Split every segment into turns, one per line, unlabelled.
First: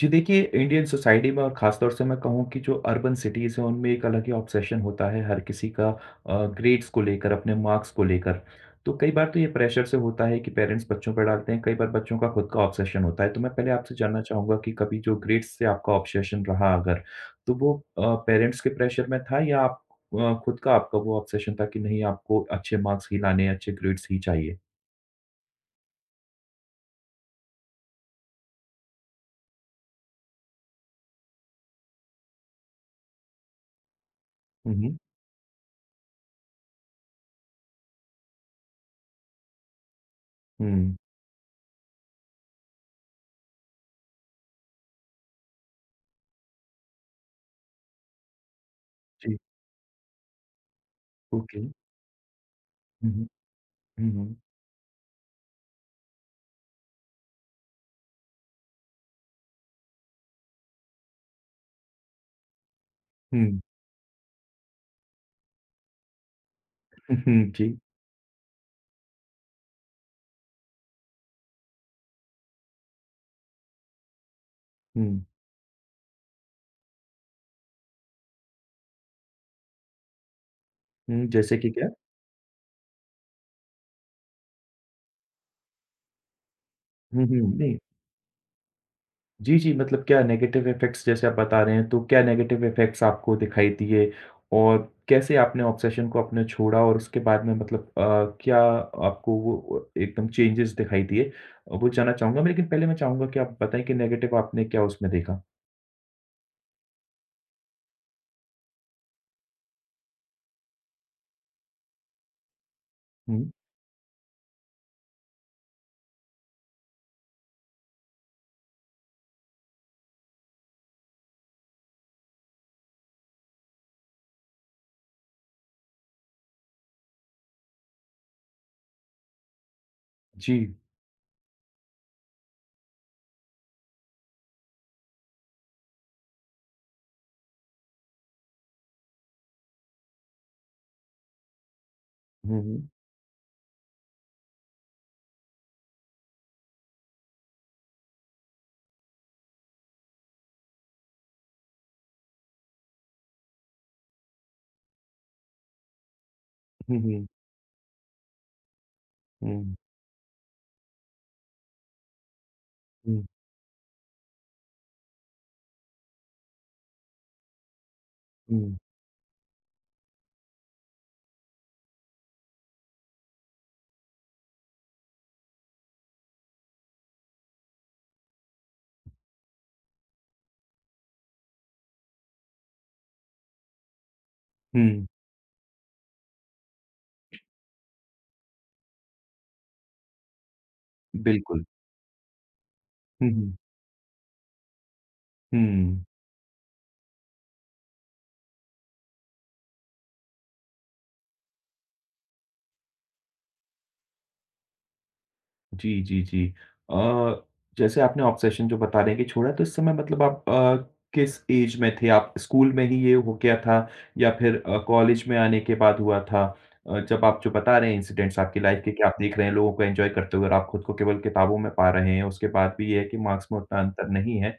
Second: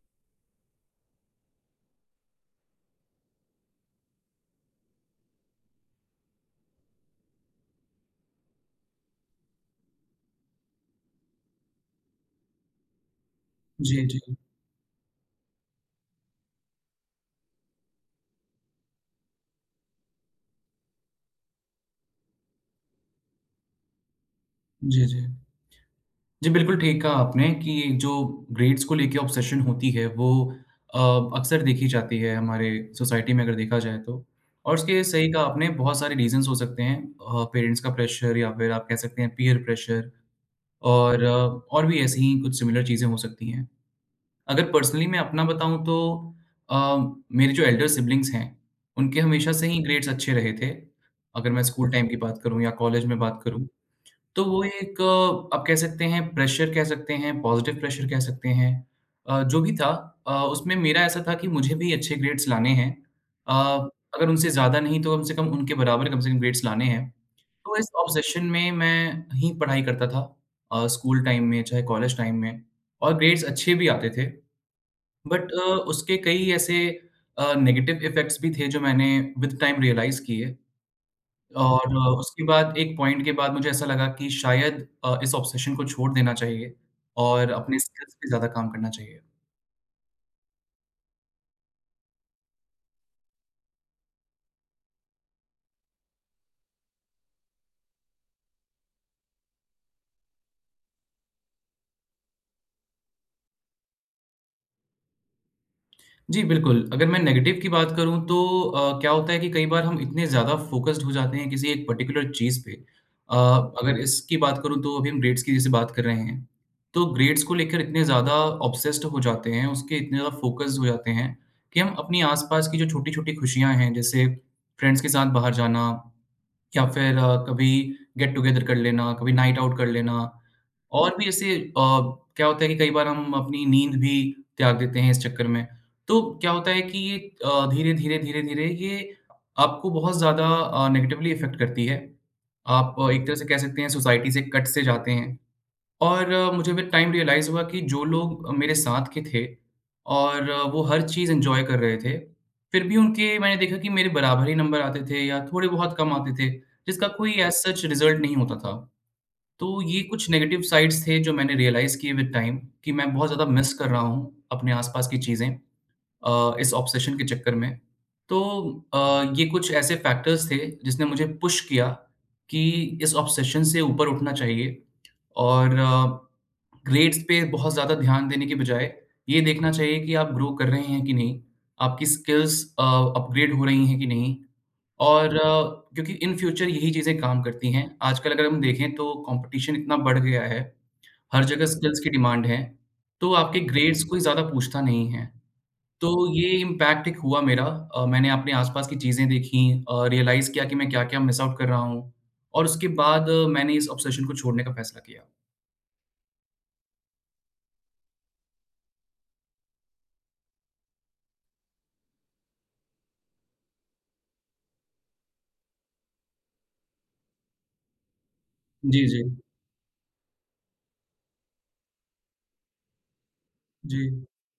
जी देखिए, Indian society में और ख़ासतौर से मैं कहूँ कि जो अर्बन सिटीज़ हैं, उनमें एक अलग ही ऑब्सेशन होता है हर किसी का ग्रेड्स को लेकर, अपने मार्क्स को लेकर। तो कई बार तो ये प्रेशर से होता है कि पेरेंट्स बच्चों पर डालते हैं, कई बार बच्चों का खुद का ऑब्सेशन होता है। तो मैं पहले आपसे
जी,
जानना
जी।
चाहूँगा कि कभी जो ग्रेड्स से आपका ऑब्सेशन रहा अगर, तो वो पेरेंट्स के प्रेशर में था या आप खुद का आपका वो ऑब्सेशन था कि नहीं, आपको अच्छे मार्क्स ही लाने हैं, अच्छे ग्रेड्स ही चाहिए?
जी, जी। जी, बिल्कुल ठीक कहा आपने कि जो ग्रेड्स को लेके ऑब्सेशन होती है वो अ, अक्सर देखी जाती है हमारे सोसाइटी में अगर देखा जाए तो। और
हुँ, हुँ।
उसके सही कहा आपने बहुत सारे रीज़न्स हो सकते हैं, पेरेंट्स का प्रेशर या फिर आप कह सकते हैं पीयर प्रेशर
हुँ।
और और भी ऐसी ही कुछ सिमिलर चीज़ें हो सकती हैं। अगर पर्सनली मैं अपना बताऊँ तो अ, मेरे जो एल्डर सिब्लिंग्स हैं, उनके
जी,
हमेशा से ही ग्रेड्स अच्छे रहे थे। अगर
ओके।
मैं स्कूल टाइम की बात करूँ या कॉलेज
हुँ,
में
हुँ।
बात करूँ।
हुँ, हुँ।
तो वो एक आप कह सकते हैं प्रेशर कह सकते हैं, पॉज़िटिव प्रेशर कह सकते हैं। जो भी था, उसमें मेरा ऐसा था कि मुझे भी अच्छे ग्रेड्स लाने हैं। अ,
हुँ।
अगर उनसे ज़्यादा नहीं तो कम से कम उनके बराबर कम से कम ग्रेड्स लाने हैं। तो
जी।
इस ऑब्सेशन में मैं ही पढ़ाई करता था, स्कूल टाइम में चाहे कॉलेज टाइम में, और ग्रेड्स अच्छे भी आते थे।
हुँ।
बट उसके कई ऐसे नेगेटिव इफ़ेक्ट्स भी थे जो मैंने विद टाइम रियलाइज़ किए।
हुँ, जैसे कि क्या?
और उसके बाद एक पॉइंट के बाद मुझे ऐसा लगा कि शायद इस ऑब्सेशन को छोड़ देना चाहिए
हुँ, हुँ,
और अपने
नहीं।
स्किल्स पे ज़्यादा काम करना चाहिए।
जी, जी, मतलब क्या नेगेटिव इफ़ेक्ट्स जैसे आप बता रहे हैं, तो क्या नेगेटिव इफ़ेक्ट्स आपको दिखाई दिए और कैसे आपने ऑब्सेशन को अपने छोड़ा और उसके बाद में मतलब क्या आपको वो एकदम चेंजेस दिखाई दिए? वो जानना चाहूँगा मैं, लेकिन पहले मैं चाहूँगा कि आप बताएँ कि नेगेटिव आपने क्या उसमें देखा?
जी, बिल्कुल, अगर मैं नेगेटिव की बात करूँ तो क्या होता है कि कई बार हम इतने ज़्यादा फ़ोकस्ड हो जाते हैं किसी एक पर्टिकुलर चीज़ पे। अ,
हुँ,
अगर इसकी बात करूँ तो अभी हम ग्रेड्स की जैसे बात कर रहे हैं, तो ग्रेड्स को लेकर इतने ज़्यादा ऑब्सेस्ड हो जाते हैं, उसके इतने ज़्यादा फ़ोकस्ड हो जाते हैं कि हम अपनी आस-पास की जो छोटी-छोटी खुशियाँ हैं, जैसे फ्रेंड्स के साथ बाहर जाना या फिर कभी गेट टुगेदर कर लेना, कभी नाइट आउट कर लेना
जी।
और भी ऐसे, क्या होता है कि कई बार हम अपनी नींद भी त्याग देते हैं इस चक्कर में। तो क्या होता है कि ये धीरे-धीरे, धीरे-धीरे ये आपको बहुत ज़्यादा नेगेटिवली इफ़ेक्ट करती है।
हुँ, हुँ।
आप एक तरह से कह सकते हैं सोसाइटी से कट से जाते हैं। और मुझे विद टाइम रियलाइज़ हुआ कि जो लोग मेरे साथ के थे और वो हर चीज़ एन्जॉय कर रहे थे, फिर भी उनके मैंने देखा कि मेरे बराबर ही नंबर आते थे या थोड़े बहुत कम आते थे,
हुँ,
जिसका
हुँ।
कोई एज़ सच रिज़ल्ट नहीं होता था।
हुँ,
तो ये कुछ नेगेटिव साइड्स थे जो मैंने रियलाइज़ किए विद टाइम कि मैं
हुँ,
बहुत ज़्यादा मिस कर रहा हूँ अपने आस-पास की चीज़ें, इस ऑब्सेशन के चक्कर में। तो
हुँ,
ये कुछ ऐसे फैक्टर्स थे जिसने मुझे पुश किया कि इस ऑब्सेशन से ऊपर उठना चाहिए और ग्रेड्स पे बहुत ज़्यादा ध्यान देने के बजाय ये देखना चाहिए कि आप ग्रो कर रहे हैं कि नहीं, आपकी स्किल्स अपग्रेड हो रही हैं कि नहीं
हुँ,
और हुँ। क्योंकि इन फ्यूचर यही चीज़ें काम करती हैं। आजकल अगर हम देखें तो कॉम्पिटिशन इतना बढ़ गया है, हर
बिल्कुल।
जगह हुँ। स्किल्स की डिमांड है,
हुँ,
तो
हुँ,
आपके ग्रेड्स कोई ज़्यादा पूछता नहीं है।
हुँ।
तो ये इम्पैक्ट एक हुआ मेरा, मैंने अपने आस-पास की चीज़ें देखी, रियलाइज़ किया कि मैं क्या-क्या मिस आउट कर रहा हूँ और उसके बाद मैंने इस ऑब्सेशन को छोड़ने का फैसला किया।
जी, जी, जी। अ, जैसे आपने ऑब्सेशन जो बता रहे हैं कि छोड़ा तो इस समय मतलब आप किस ऐज में थे? आप स्कूल में ही ये हो गया था या फिर कॉलेज में आने के बाद हुआ था? जब आप जो बता रहे हैं इंसिडेंट्स आपकी लाइफ़ के कि
जी,
आप
जी।
देख रहे हैं लोगों को एन्जॉय करते हुए और आप खुद को केवल किताबों में पा रहे हैं, उसके बाद भी ये है कि मार्क्स में उतना
जी।
अंतर नहीं है।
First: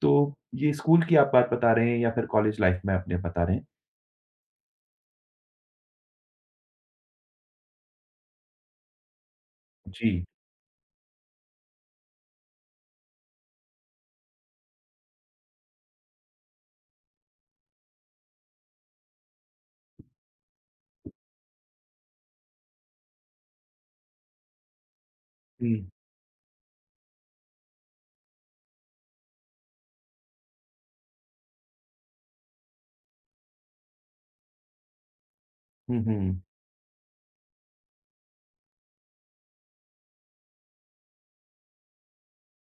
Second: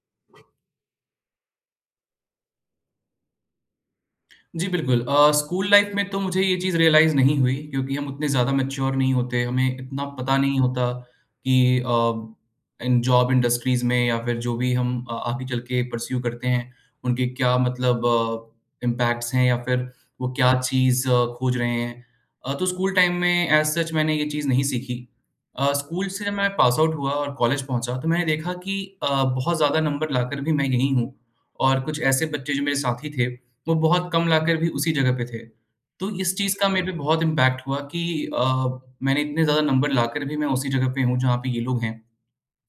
तो ये स्कूल की आप बात बता रहे हैं या फिर कॉलेज लाइफ़ में अपने बता रहे हैं?
जी, बिल्कुल। स्कूल लाइफ़ में तो मुझे ये चीज़ रियलाइज़ नहीं हुई क्योंकि हम उतने ज़्यादा मैच्योर नहीं होते, हमें इतना
जी।
पता नहीं होता कि इन जॉब इंडस्ट्रीज़ में या फिर जो भी हम आगे चल के परस्यू करते हैं, उनके क्या मतलब इम्पैक्ट्स हैं या फिर वो क्या चीज़ खोज रहे हैं। तो स्कूल टाइम में एज़ सच मैंने ये चीज़ नहीं सीखी।
हुँ।
स्कूल से जब मैं पास आउट हुआ और कॉलेज पहुँचा तो मैंने देखा कि बहुत ज़्यादा नंबर लाकर भी मैं यहीं हूँ और कुछ ऐसे बच्चे जो मेरे साथी थे वो बहुत कम लाकर भी उसी जगह पे थे।
हुँ,
तो इस
हुँ।
चीज़ का मेरे पे बहुत इम्पैक्ट हुआ कि मैंने इतने ज़्यादा नंबर लाकर भी मैं उसी जगह पे हूँ जहाँ पे ये लोग हैं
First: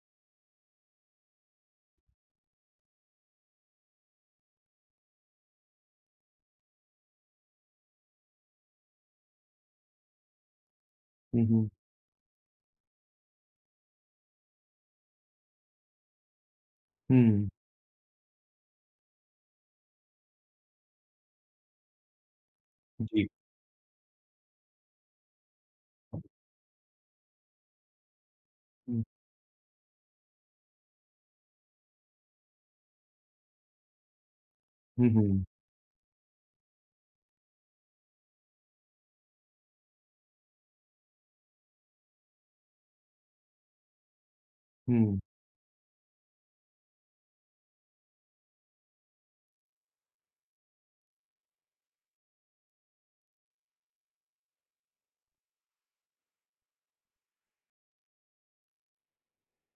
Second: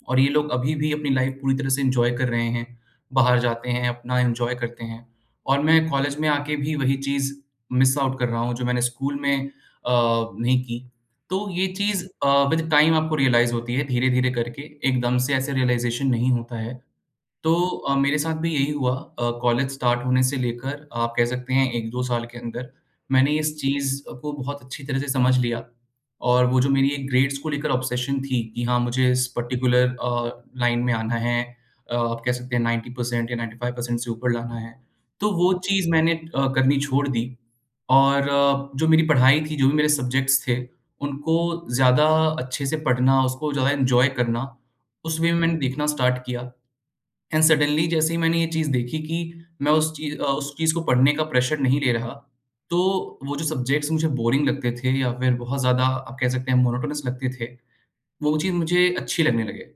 और ये लोग अभी भी अपनी लाइफ़ पूरी तरह से एन्जॉय कर रहे हैं। बाहर जाते हैं, अपना एन्जॉय करते हैं और मैं कॉलेज में आके भी वही चीज़ मिस आउट कर रहा हूँ जो मैंने स्कूल में नहीं की।
हुँ,
तो ये
हुँ।
चीज़ विद टाइम आपको रियलाइज़ होती है धीरे-धीरे करके, एकदम से ऐसे रियलाइज़ेशन नहीं होता है।
हुँ।
तो मेरे साथ भी यही हुआ, कॉलेज स्टार्ट होने से लेकर आप कह सकते हैं 1-2 साल के अंदर
जी।
मैंने इस चीज़ को बहुत अच्छी तरह से समझ लिया और वो जो मेरी एक ग्रेड्स को लेकर ऑब्सेशन थी कि हाँ,
हुँ।
मुझे इस पर्टिकुलर लाइन में आना है, आप कह सकते हैं 90% या 95% से ऊपर लाना है,
हुँ,
तो
हुँ।
वो चीज़ मैंने करनी छोड़ दी और जो मेरी पढ़ाई थी, जो भी मेरे सब्जेक्ट्स थे, उनको ज़्यादा अच्छे से पढ़ना, उसको ज़्यादा एन्जॉय करना,
हुँ।
उस वे में मैंने देखना स्टार्ट किया। एंड सडनली जैसे ही मैंने ये चीज़ देखी कि मैं उस चीज़ को पढ़ने का प्रेशर नहीं ले रहा, तो वो जो सब्जेक्ट्स मुझे बोरिंग लगते थे या फिर बहुत ज़्यादा आप कह सकते हैं मोनोटोनस लगते थे, वो चीज़ मुझे अच्छी लगने लगे।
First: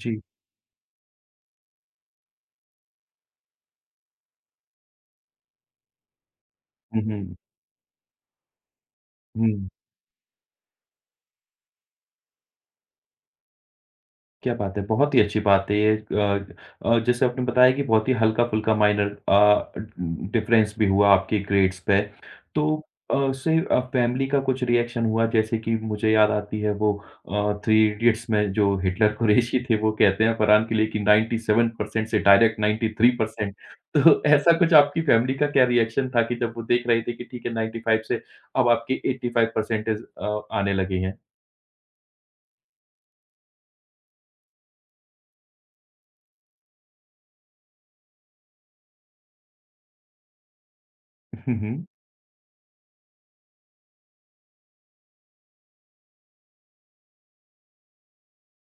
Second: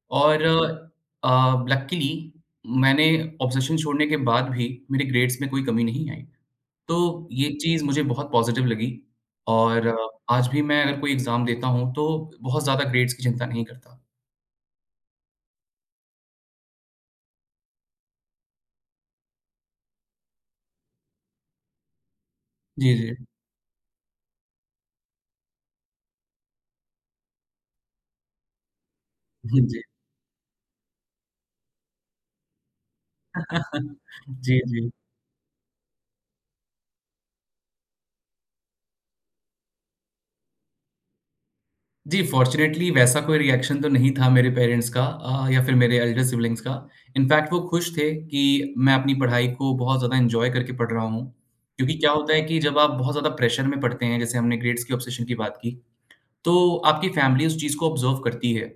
जी।
और लकीली मैंने ऑब्सेशन छोड़ने के बाद भी मेरे ग्रेड्स में कोई कमी नहीं आई।
हुँ,
तो
हुँ।
ये चीज़ मुझे बहुत पॉज़िटिव लगी
हुँ।
और आज भी मैं अगर कोई एग्ज़ाम देता हूँ, तो बहुत ज़्यादा ग्रेड्स की चिंता नहीं करता।
क्या बात है! बहुत ही अच्छी बात है ये जैसे आपने बताया कि बहुत ही हल्का-फुल्का माइनर डिफरेंस भी हुआ आपके ग्रेड्स पे। तो
जी, जी।
फैमिली का कुछ रिएक्शन हुआ जैसे कि मुझे याद आती है वो थ्री इडियट्स में जो हिटलर
जी,
कुरैशी थे
जी।
वो कहते हैं फरहान के लिए कि 97% से डायरेक्ट 93%। तो ऐसा
जी,
कुछ
जी।
आपकी फैमिली का क्या रिएक्शन था कि जब वो देख रहे थे कि ठीक है 95 से अब आपके 85 परसेंटेज आने लगे हैं?
जी, फ़ॉर्च्युनेटली वैसा कोई रिएक्शन तो नहीं था मेरे पेरेंट्स का या फिर मेरे एल्डर सिब्लिंग्स का। इनफैक्ट वो खुश थे कि मैं अपनी पढ़ाई को बहुत ज़्यादा एन्जॉय करके पढ़ रहा हूँ।
हुँ, हुँ।
क्योंकि क्या होता है कि जब आप बहुत ज़्यादा प्रेशर में पढ़ते हैं, जैसे हमने ग्रेड्स की ऑब्सेशन की बात की, तो आपकी फ़ैमिली उस चीज़ को ऑब्ज़र्व करती है।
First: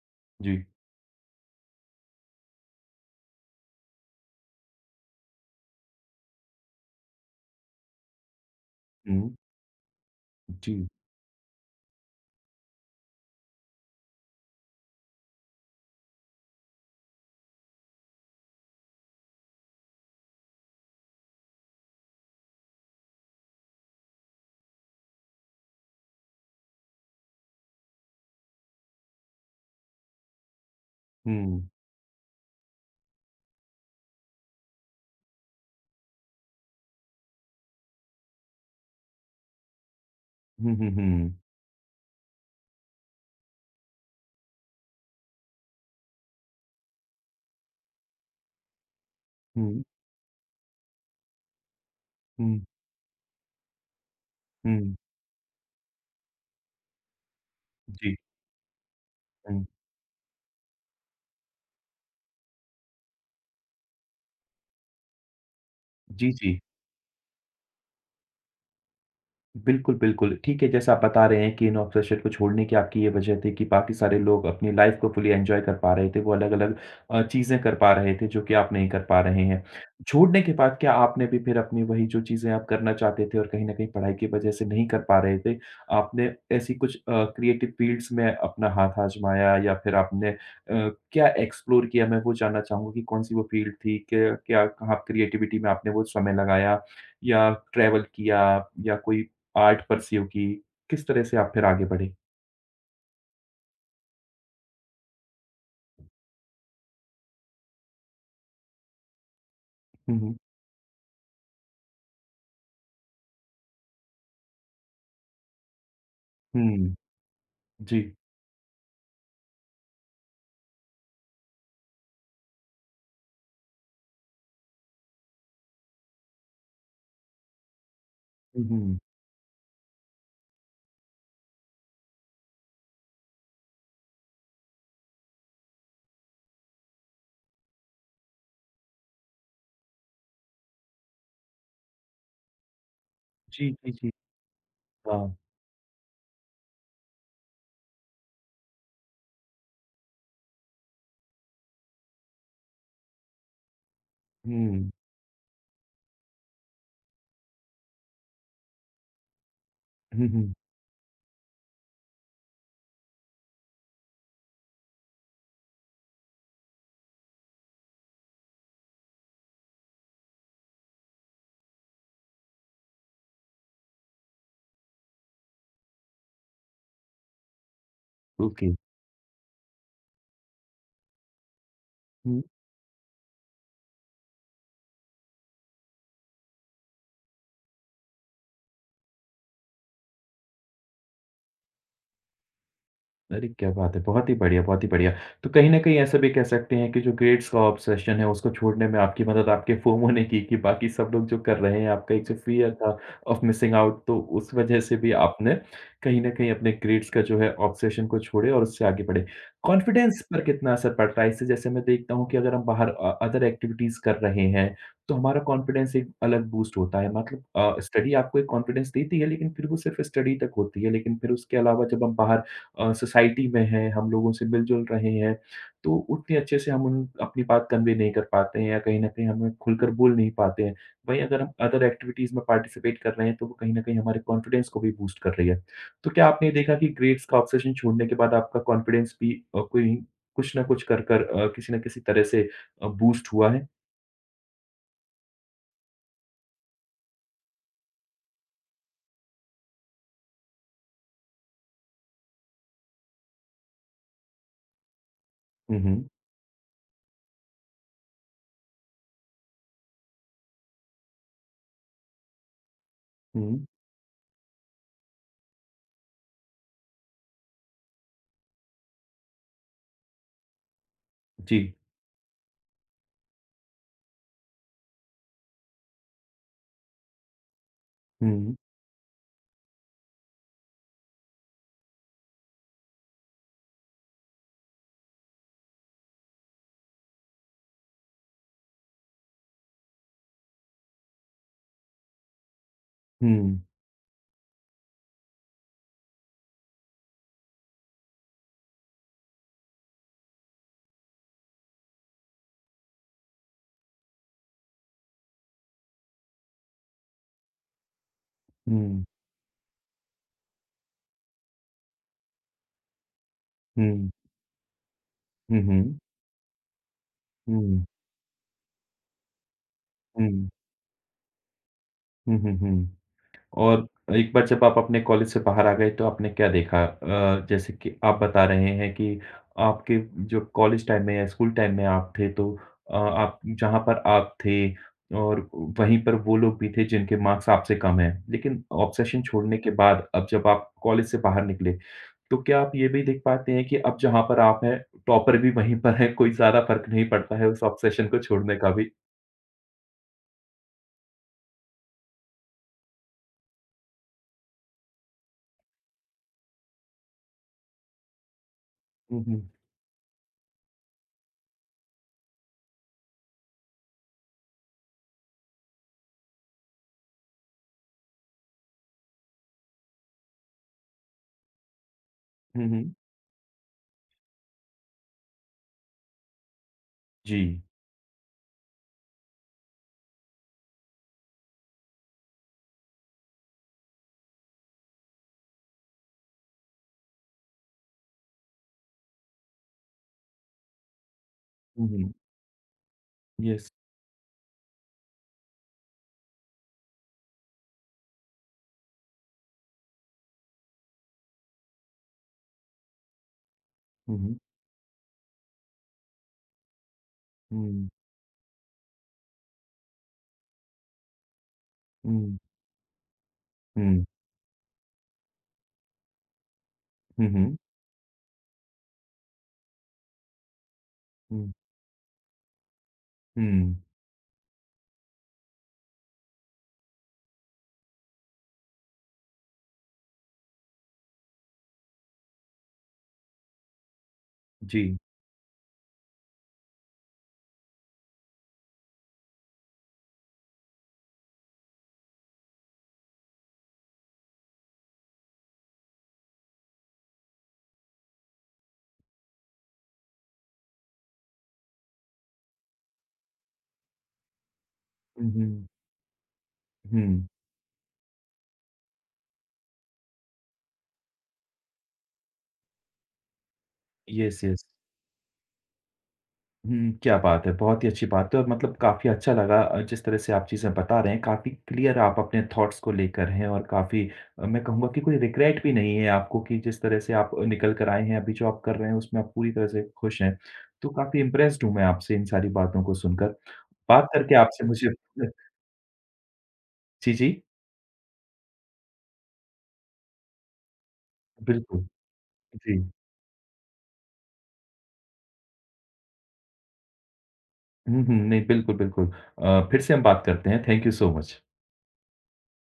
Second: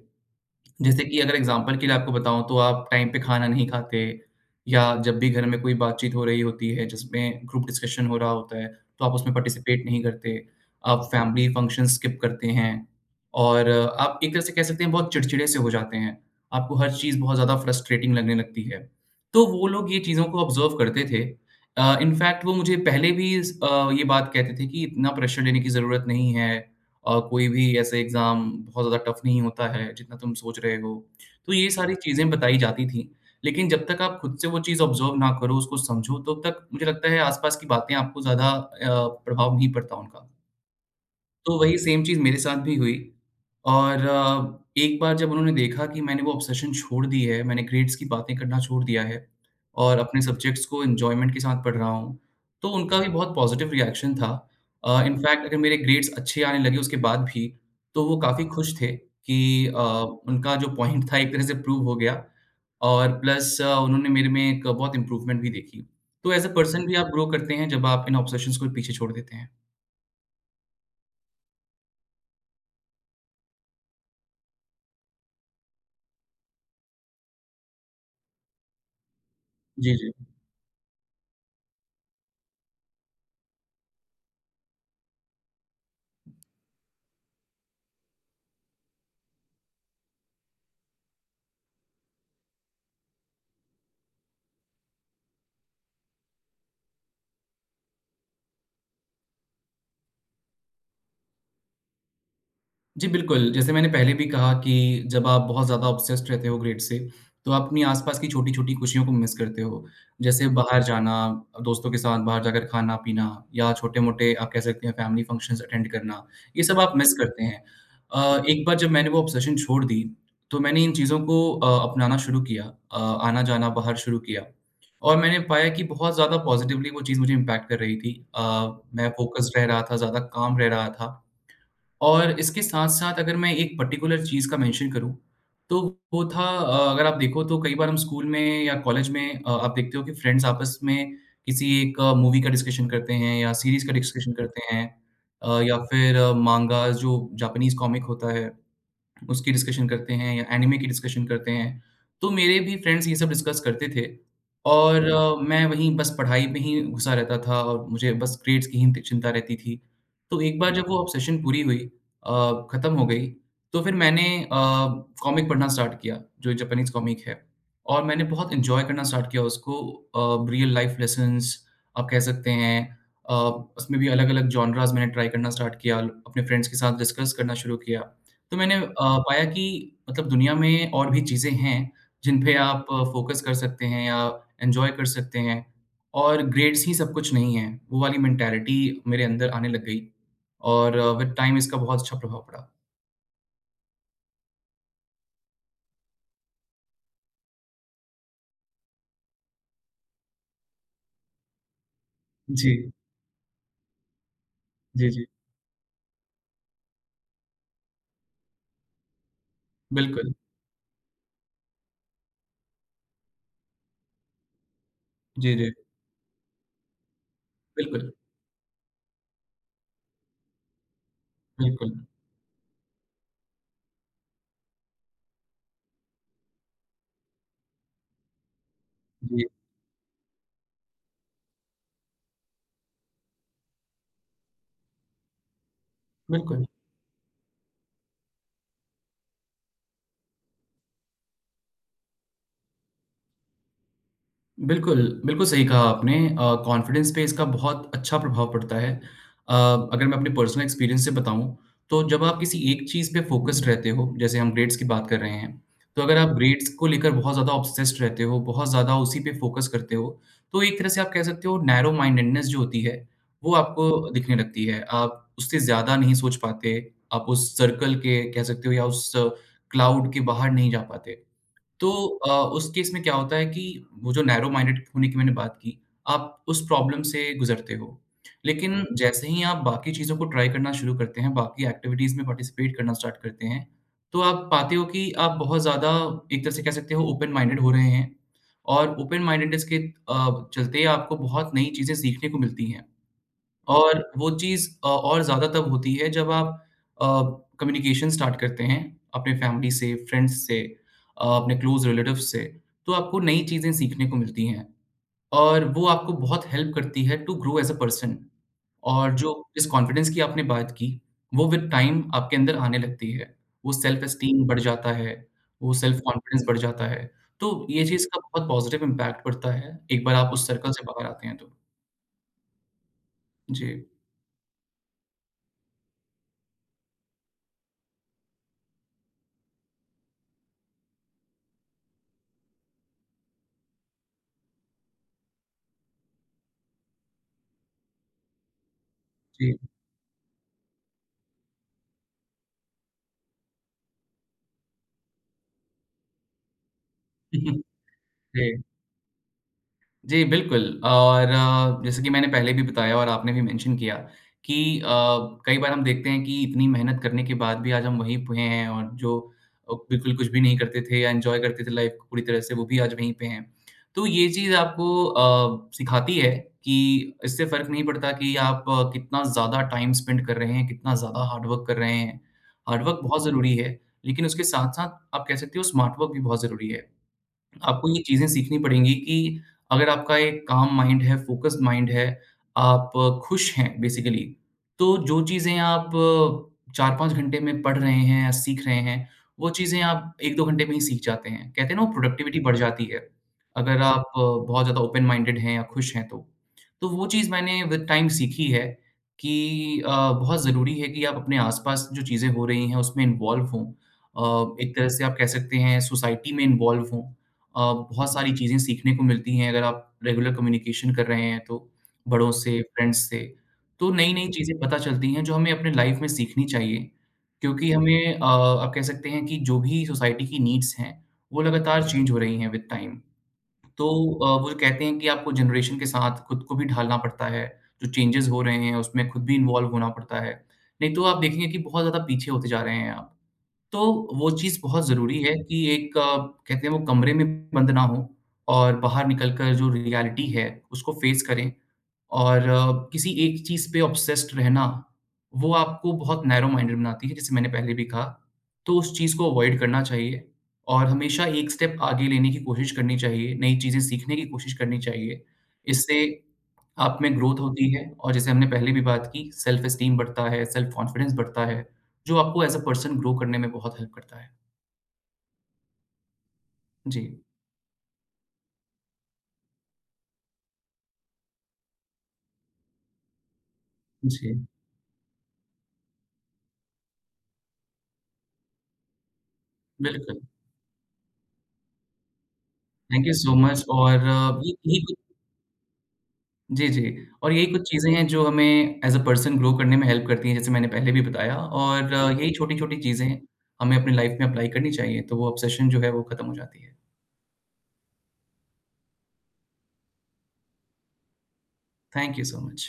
जी।
जैसे कि अगर एग्ज़ाम्पल के लिए आपको बताऊँ तो आप टाइम पे खाना नहीं खाते या जब भी घर में कोई बातचीत हो रही होती है जिसमें ग्रुप डिस्कशन हो रहा होता है, तो आप उसमें
हुँ।
पार्टिसिपेट नहीं करते।
जी।
आप फैमिली फंक्शन स्किप करते हैं और आप एक तरह से कह सकते हैं बहुत चिड़चिड़े से हो जाते हैं। आपको हर चीज़ बहुत ज़्यादा फ्रस्ट्रेटिंग लगने लगती है। तो वो लोग ये चीज़ों को ऑब्ज़र्व करते थे। इनफैक्ट वो मुझे पहले भी ये बात कहते थे कि इतना प्रेशर लेने की ज़रूरत नहीं है। कोई भी ऐसे एग्ज़ाम बहुत ज़्यादा टफ नहीं होता है, जितना तुम सोच रहे हो। तो ये
हुँ।
सारी चीज़ें बताई जाती थी, लेकिन जब तक आप खुद से वो चीज़ ऑब्ज़र्व ना करो, उसको समझो, तब तक मुझे लगता है आस-पास की बातें आपको ज़्यादा प्रभाव नहीं पड़ता उनका।
हुँ, हुँ, हुँ।
तो वही सेम चीज़ मेरे साथ भी हुई और एक बार जब उन्होंने देखा कि मैंने वो ऑब्सेशन छोड़ दी है, मैंने ग्रेड्स की बातें करना छोड़ दिया है
हुँ,
और अपने सब्जेक्ट्स को एन्जॉयमेंट के साथ पढ़ रहा हूँ,
हुँ,
तो उनका भी बहुत पॉज़िटिव रिएक्शन था।
हुँ।
इनफैक्ट अगर मेरे ग्रेड्स अच्छे आने लगे उसके बाद भी, तो वो
जी,
काफ़ी खुश थे कि
हुँ।
उनका जो पॉइंट था एक तरह से प्रूव हो गया और प्लस उन्होंने मेरे में एक बहुत इम्प्रूवमेंट भी देखी।
जी,
तो एज़ अ
जी।
पर्सन भी आप ग्रो करते हैं जब आप इन ऑब्सेशंस को पीछे छोड़ देते हैं।
बिल्कुल, बिल्कुल। ठीक है, जैसा आप बता रहे हैं कि इन ऑब्सेशन को छोड़ने की आपकी ये वजह थी कि बाकी सारे लोग अपनी लाइफ़ को फुली एन्जॉय कर पा रहे थे। वो अलग-अलग चीज़ें कर पा रहे थे, जो कि आप नहीं कर पा रहे हैं।
जी, जी।
छोड़ने के बाद क्या आपने भी फिर अपनी वही जो चीज़ें आप करना चाहते थे और कहीं न कहीं पढ़ाई की वजह से नहीं कर पा रहे थे, आपने ऐसी कुछ क्रिएटिव फ़ील्ड्स में अपना हाथ आज़माया या फिर आपने क्या एक्सप्लोर किया? मैं वो जानना चाहूँगा कि कौन-सी वो फ़ील्ड थी? क्या क्या कहाँ क्रिएटिविटी में आपने वो समय लगाया या ट्रैवल किया या कोई आर्ट परस्यू की, किस तरह से आप फिर आगे बढ़े?
जी, बिल्कुल। जैसे मैंने पहले भी कहा कि जब आप बहुत ज़्यादा ऑब्सेस्ड रहते हो ग्रेड से, तो आप अपनी आसपास की छोटी-छोटी खुशियों को मिस करते हो।
हुँ, हुँ।
जैसे बाहर जाना, दोस्तों के साथ बाहर जाकर खाना-पीना या छोटे-मोटे आप कह सकते हैं फैमिली फंक्शंस अटेंड करना, ये सब
हुँ,
आप मिस करते हैं।
जी।
एक बार जब मैंने वो ऑब्सेशन छोड़ दी, तो मैंने इन चीज़ों को अपनाना शुरू किया, अ, आना-जाना बाहर शुरू किया और मैंने पाया कि बहुत ज़्यादा पॉज़िटिवली वो चीज़ मुझे इम्पैक्ट कर रही थी।
हुँ, हुँ।
मैं फ़ोकस्ड रह रहा था, ज़्यादा काम रह रहा था और इसके साथ-साथ अगर मैं एक पर्टिकुलर चीज़ का मेंशन करूँ, तो वो था, अगर आप देखो तो कई बार हम स्कूल में या कॉलेज में आप देखते हो कि फ्रेंड्स आपस में किसी एक मूवी का डिस्कशन करते हैं या
जी,
सीरीज़ का
जी, जी।
डिस्कशन करते हैं,
हाँ।
या फिर मांगास जो जापानीज़ कॉमिक होता है। उसकी डिस्कशन करते हैं या एनिमे की डिस्कशन करते हैं। तो मेरे भी फ्रेंड्स ये सब डिस्कस करते थे
हुँ।
और मैं वहीं बस पढ़ाई में ही घुसा रहता था और मुझे बस ग्रेड्स की ही चिंता रहती थी।
हुँ,
तो
हुँ।
एक बार जब हुँ। वो ऑब्सेशन पूरी हुई, अ, खत्म हो गई, तो फिर मैंने कॉमिक पढ़ना स्टार्ट किया, जो जापानीज़ कॉमिक है, और मैंने बहुत एन्जॉय करना स्टार्ट किया उसको। रियल लाइफ लेसन्स आप कह सकते हैं। अ, उसमें भी अलग-अलग जॉनरास मैंने ट्राई करना स्टार्ट किया, अपने फ्रेंड्स के साथ डिस्कस करना शुरू किया। तो
ओके।
मैंने पाया कि मतलब दुनिया में और भी चीज़ें हैं, जिन
हुँ।
पे आप फ़ोकस कर सकते हैं या एन्जॉय कर सकते हैं और ग्रेड्स ही सब कुछ नहीं है। वो वाली मेंटालिटी मेरे अंदर आने लग गई और विद टाइम इसका बहुत अच्छा प्रभाव पड़ा।
अरे क्या बात है! बहुत ही बढ़िया, बहुत ही बढ़िया। तो कहीं न कहीं ऐसा भी कह सकते हैं कि जो ग्रेड्स का ऑब्सेशन है उसको छोड़ने में आपकी मदद आपके FOMO ने की कि बाकी सब लोग जो कर रहे हैं, आपका एक जो फ़ियर
जी,
था ऑफ मिसिंग आउट तो उस वजह से
जी,
भी
जी।
आपने कहीं न कहीं अपने ग्रेड्स का जो है ऑब्सेशन को छोड़े और उससे आगे बढ़े। कॉन्फिडेंस
बिल्कुल।
पर कितना असर पड़ता है? इससे जैसे मैं देखता हूँ कि अगर हम बाहर अदर एक्टिविटीज़ कर रहे हैं, तो हमारा
जी, जी।
कॉन्फिडेंस एक अलग बूस्ट होता है। मतलब
बिल्कुल,
स्टडी आपको एक कॉन्फिडेंस देती है लेकिन फिर वो सिर्फ़ स्टडी तक होती है। लेकिन फिर उसके अलावा
बिल्कुल।
जब हम बाहर सोसाइटी में हैं, हम लोगों से मिल-जुल रहे हैं, तो उतने अच्छे से हम उन अपनी बात कन्वे नहीं कर पाते हैं या कहीं न कहीं
जी,
हम खुलकर बोल नहीं पाते हैं। वहीं अगर हम अदर एक्टिविटीज़ में पार्टिसिपेट कर रहे हैं, तो वो कहीं न कहीं हमारे कॉन्फिडेंस को भी बूस्ट कर रही है। तो क्या आपने
बिल्कुल।
देखा कि ग्रेड्स का ऑब्सेशन छोड़ने के बाद आपका कॉन्फिडेंस भी कोई कुछ ना कुछ कर कर किसी न किसी तरह से बूस्ट हुआ है?
बिल्कुल, बिल्कुल सही कहा आपने। कॉन्फिडेंस पे इसका बहुत अच्छा प्रभाव पड़ता है। अ, अगर मैं अपने पर्सनल एक्सपीरियंस से बताऊँ, तो जब आप किसी एक चीज़ पे फोकस्ड रहते हो, जैसे हम ग्रेड्स की बात कर रहे हैं,
हुँ,
तो
हुँ।
अगर आप हुँ। ग्रेड्स को लेकर बहुत ज़्यादा ऑब्सेस्ड रहते हो, बहुत ज़्यादा उसी पे फोकस करते हो, तो एक तरह से आप कह सकते हो नैरो माइंडेडनेस जो होती है, वो
हुँ।
आपको दिखने लगती है। आप उससे ज़्यादा नहीं सोच पाते, आप उस सर्कल के कह सकते हो या उस क्लाउड के बाहर नहीं जा पाते।
जी।
तो उस केस में क्या होता है कि वो जो नैरो माइंडेड होने की मैंने बात की, आप उस प्रॉब्लम से गुज़रते हो।
हुँ।
लेकिन हुँ। जैसे ही आप बाकी चीज़ों को ट्राई करना शुरू करते हैं, बाकी एक्टिविटीज़ में पार्टिसिपेट करना स्टार्ट करते हैं, तो आप पाते हो कि आप बहुत ज़्यादा एक तरह से कह सकते हो ओपन माइंडेड हो रहे हैं और ओपन माइंडेडनेस के चलते आपको बहुत नई चीज़ें सीखने को मिलती हैं।
हुँ।
और वो चीज़ और ज़्यादा तब होती है जब आप अ, कम्युनिकेशन स्टार्ट करते हैं अपने फैमिली से, फ्रेंड्स से, अपने क्लोज़ रिलेटिव्स से, तो आपको नई चीज़ें सीखने को मिलती हैं और वो आपको बहुत हेल्प करती है to grow as a person.
हुँ।
और जो जिस कॉन्फिडेंस की आपने बात की, वो विद टाइम आपके अंदर आने लगती है। वो सेल्फ
हुँ।
एस्टीम बढ़ जाता है,
हुँ,
वो
हुँ।
सेल्फ कॉन्फिडेंस बढ़ जाता है, तो
हुँ।
ये चीज़ का बहुत पॉज़िटिव इम्पैक्ट पड़ता है, एक बार आप उस
हुँ।
सर्कल से बाहर आते हैं तो।
हुँ, हुँ, हुँ।
जी,
और एक बार जब आप अपने कॉलेज से बाहर आ गए तो आपने क्या देखा? जैसे कि आप बता रहे हैं कि आपके जो कॉलेज टाइम में या स्कूल टाइम में आप थे तो आप जहाँ पर आप थे और वहीं पर वो लोग भी थे जिनके मार्क्स आपसे कम हैं। लेकिन ऑब्सेशन
जी।
छोड़ने के बाद अब जब आप कॉलेज से बाहर निकले, तो क्या आप ये भी देख पाते हैं कि अब जहाँ पर आप हैं, टॉपर भी वहीं पर है, कोई ज़्यादा फ़र्क नहीं पड़ता है उस ऑब्सेशन को छोड़ने
जी।
का भी?
जी, बिल्कुल। और जैसे कि मैंने पहले भी बताया और आपने भी मेंशन किया कि कई बार हम देखते हैं कि इतनी मेहनत करने के बाद भी आज हम वहीं पे हैं और जो
हुँ, हुँ।
बिल्कुल कुछ भी नहीं करते थे या एन्जॉय करते थे लाइफ़ को पूरी तरह से, वो भी आज वहीं पे हैं। तो ये चीज़ आपको सिखाती है कि इससे फ़र्क नहीं पड़ता कि आप कितना ज़्यादा टाइम स्पेंड कर रहे हैं, कितना ज़्यादा हार्ड वर्क कर रहे हैं।
हुँ,
हार्ड
हुँ।
वर्क बहुत ज़रूरी है, लेकिन उसके साथ-साथ आप कह सकते हो स्मार्ट वर्क भी बहुत ज़रूरी है।
जी।
आपको ये चीज़ें सीखनी पड़ेंगी कि अगर आपका एक काम माइंड है, फ़ोकस्ड माइंड है, आप खुश हैं बेसिकली, तो जो चीज़ें आप 4-5 घंटे में पढ़ रहे हैं या सीख रहे हैं, वो चीज़ें आप 1-2 घंटे में ही सीख जाते हैं। कहते हैं ना
हुँ,
वो
हुँ।
प्रोडक्टिविटी बढ़ जाती है,
यस।
अगर आप बहुत ज़्यादा ओपन माइंडेड हैं या खुश हैं तो। तो वो चीज़ मैंने विद टाइम सीखी है कि बहुत ज़रूरी है कि आप अपने आस-पास जो चीज़ें हो रही हैं, उसमें इन्वॉल्व हों।
हुँ, हुँ।
एक तरह से आप कह सकते हैं सोसाइटी में इन्वॉल्व हों। अ,
हुँ।
बहुत सारी चीज़ें सीखने को मिलती हैं अगर आप रेगुलर कम्युनिकेशन कर रहे हैं तो बड़ों
हुँ,
से, फ्रेंड्स से। तो
हुँ,
नई-नई चीज़ें पता चलती हैं जो हमें अपने लाइफ़ में सीखनी चाहिए,
हुँ, हुँ,
क्योंकि हमें आप कह सकते हैं कि जो भी सोसाइटी की नीड्स हैं, वो
हुँ,
लगातार चेंज हो रही हैं विद टाइम।
हुँ,
तो वो जो कहते हैं कि आपको जनरेशन के साथ खुद को भी ढालना पड़ता है, जो चेंजेज़ हो रहे हैं उसमें खुद भी इन्वॉल्व होना पड़ता है। नहीं तो आप देखेंगे कि बहुत ज़्यादा पीछे होते जा रहे हैं आप। तो वो चीज़ बहुत
जी,
ज़रूरी है कि एक कहते हैं वो कमरे में बंद ना हो और बाहर निकल कर जो रियलिटी है उसको फ़ेस करें और किसी एक चीज़ पे ऑब्सेस्ड रहना, वो आपको बहुत नैरो माइंडेड बनाती है, जैसे मैंने पहले भी कहा। तो उस चीज़ को अवॉइड करना चाहिए और हमेशा एक स्टेप आगे लेने की कोशिश करनी चाहिए, नई चीज़ें सीखने की कोशिश करनी चाहिए।
हुँ, हुँ,
इससे आप में
हुँ,
ग्रोथ होती है और जैसे हमने पहले भी बात की, सेल्फ एस्टीम बढ़ता है, सेल्फ कॉन्फिडेंस बढ़ता है, जो आपको एज़ अ पर्सन ग्रो करने में बहुत हेल्प करता है।
Yes, yes. हुँ,
जी,
क्या बात है! बहुत ही अच्छी बात है और मतलब काफ़ी अच्छा लगा जिस तरह से आप चीज़ें बता रहे हैं, काफ़ी क्लियर आप अपने थॉट्स को लेकर हैं और काफ़ी
जी।
मैं कहूँगा कि कोई रिग्रेट भी नहीं है आपको कि जिस तरह से आप निकल कर आए हैं, अभी जो आप कर रहे हैं, उसमें आप पूरी तरह से
बिल्कुल।
खुश हैं। तो काफ़ी इम्प्रेस्ड हूँ मैं आपसे इन सारी बातों को
थैंक यू सो
सुनकर।
मच। और
बात करके
ये
आपसे
यही
मुझे
कुछ जी, जी।
जी,
और
जी,
यही कुछ चीज़ें हैं जो हमें एज़ अ पर्सन ग्रो करने में हेल्प करती हैं, जैसे मैंने पहले भी बताया।
बिल्कुल,
और जी। यही छोटी-छोटी
जी।
चीज़ें हमें अपनी लाइफ़ में अप्लाई करनी चाहिए, तो वो ऑब्सेशन जो है वो खत्म हो जाती है।
हुँ, हुँ। नहीं, बिल्कुल, बिल्कुल। फिर से हम बात करते हैं। Thank you so much.
Thank you so much.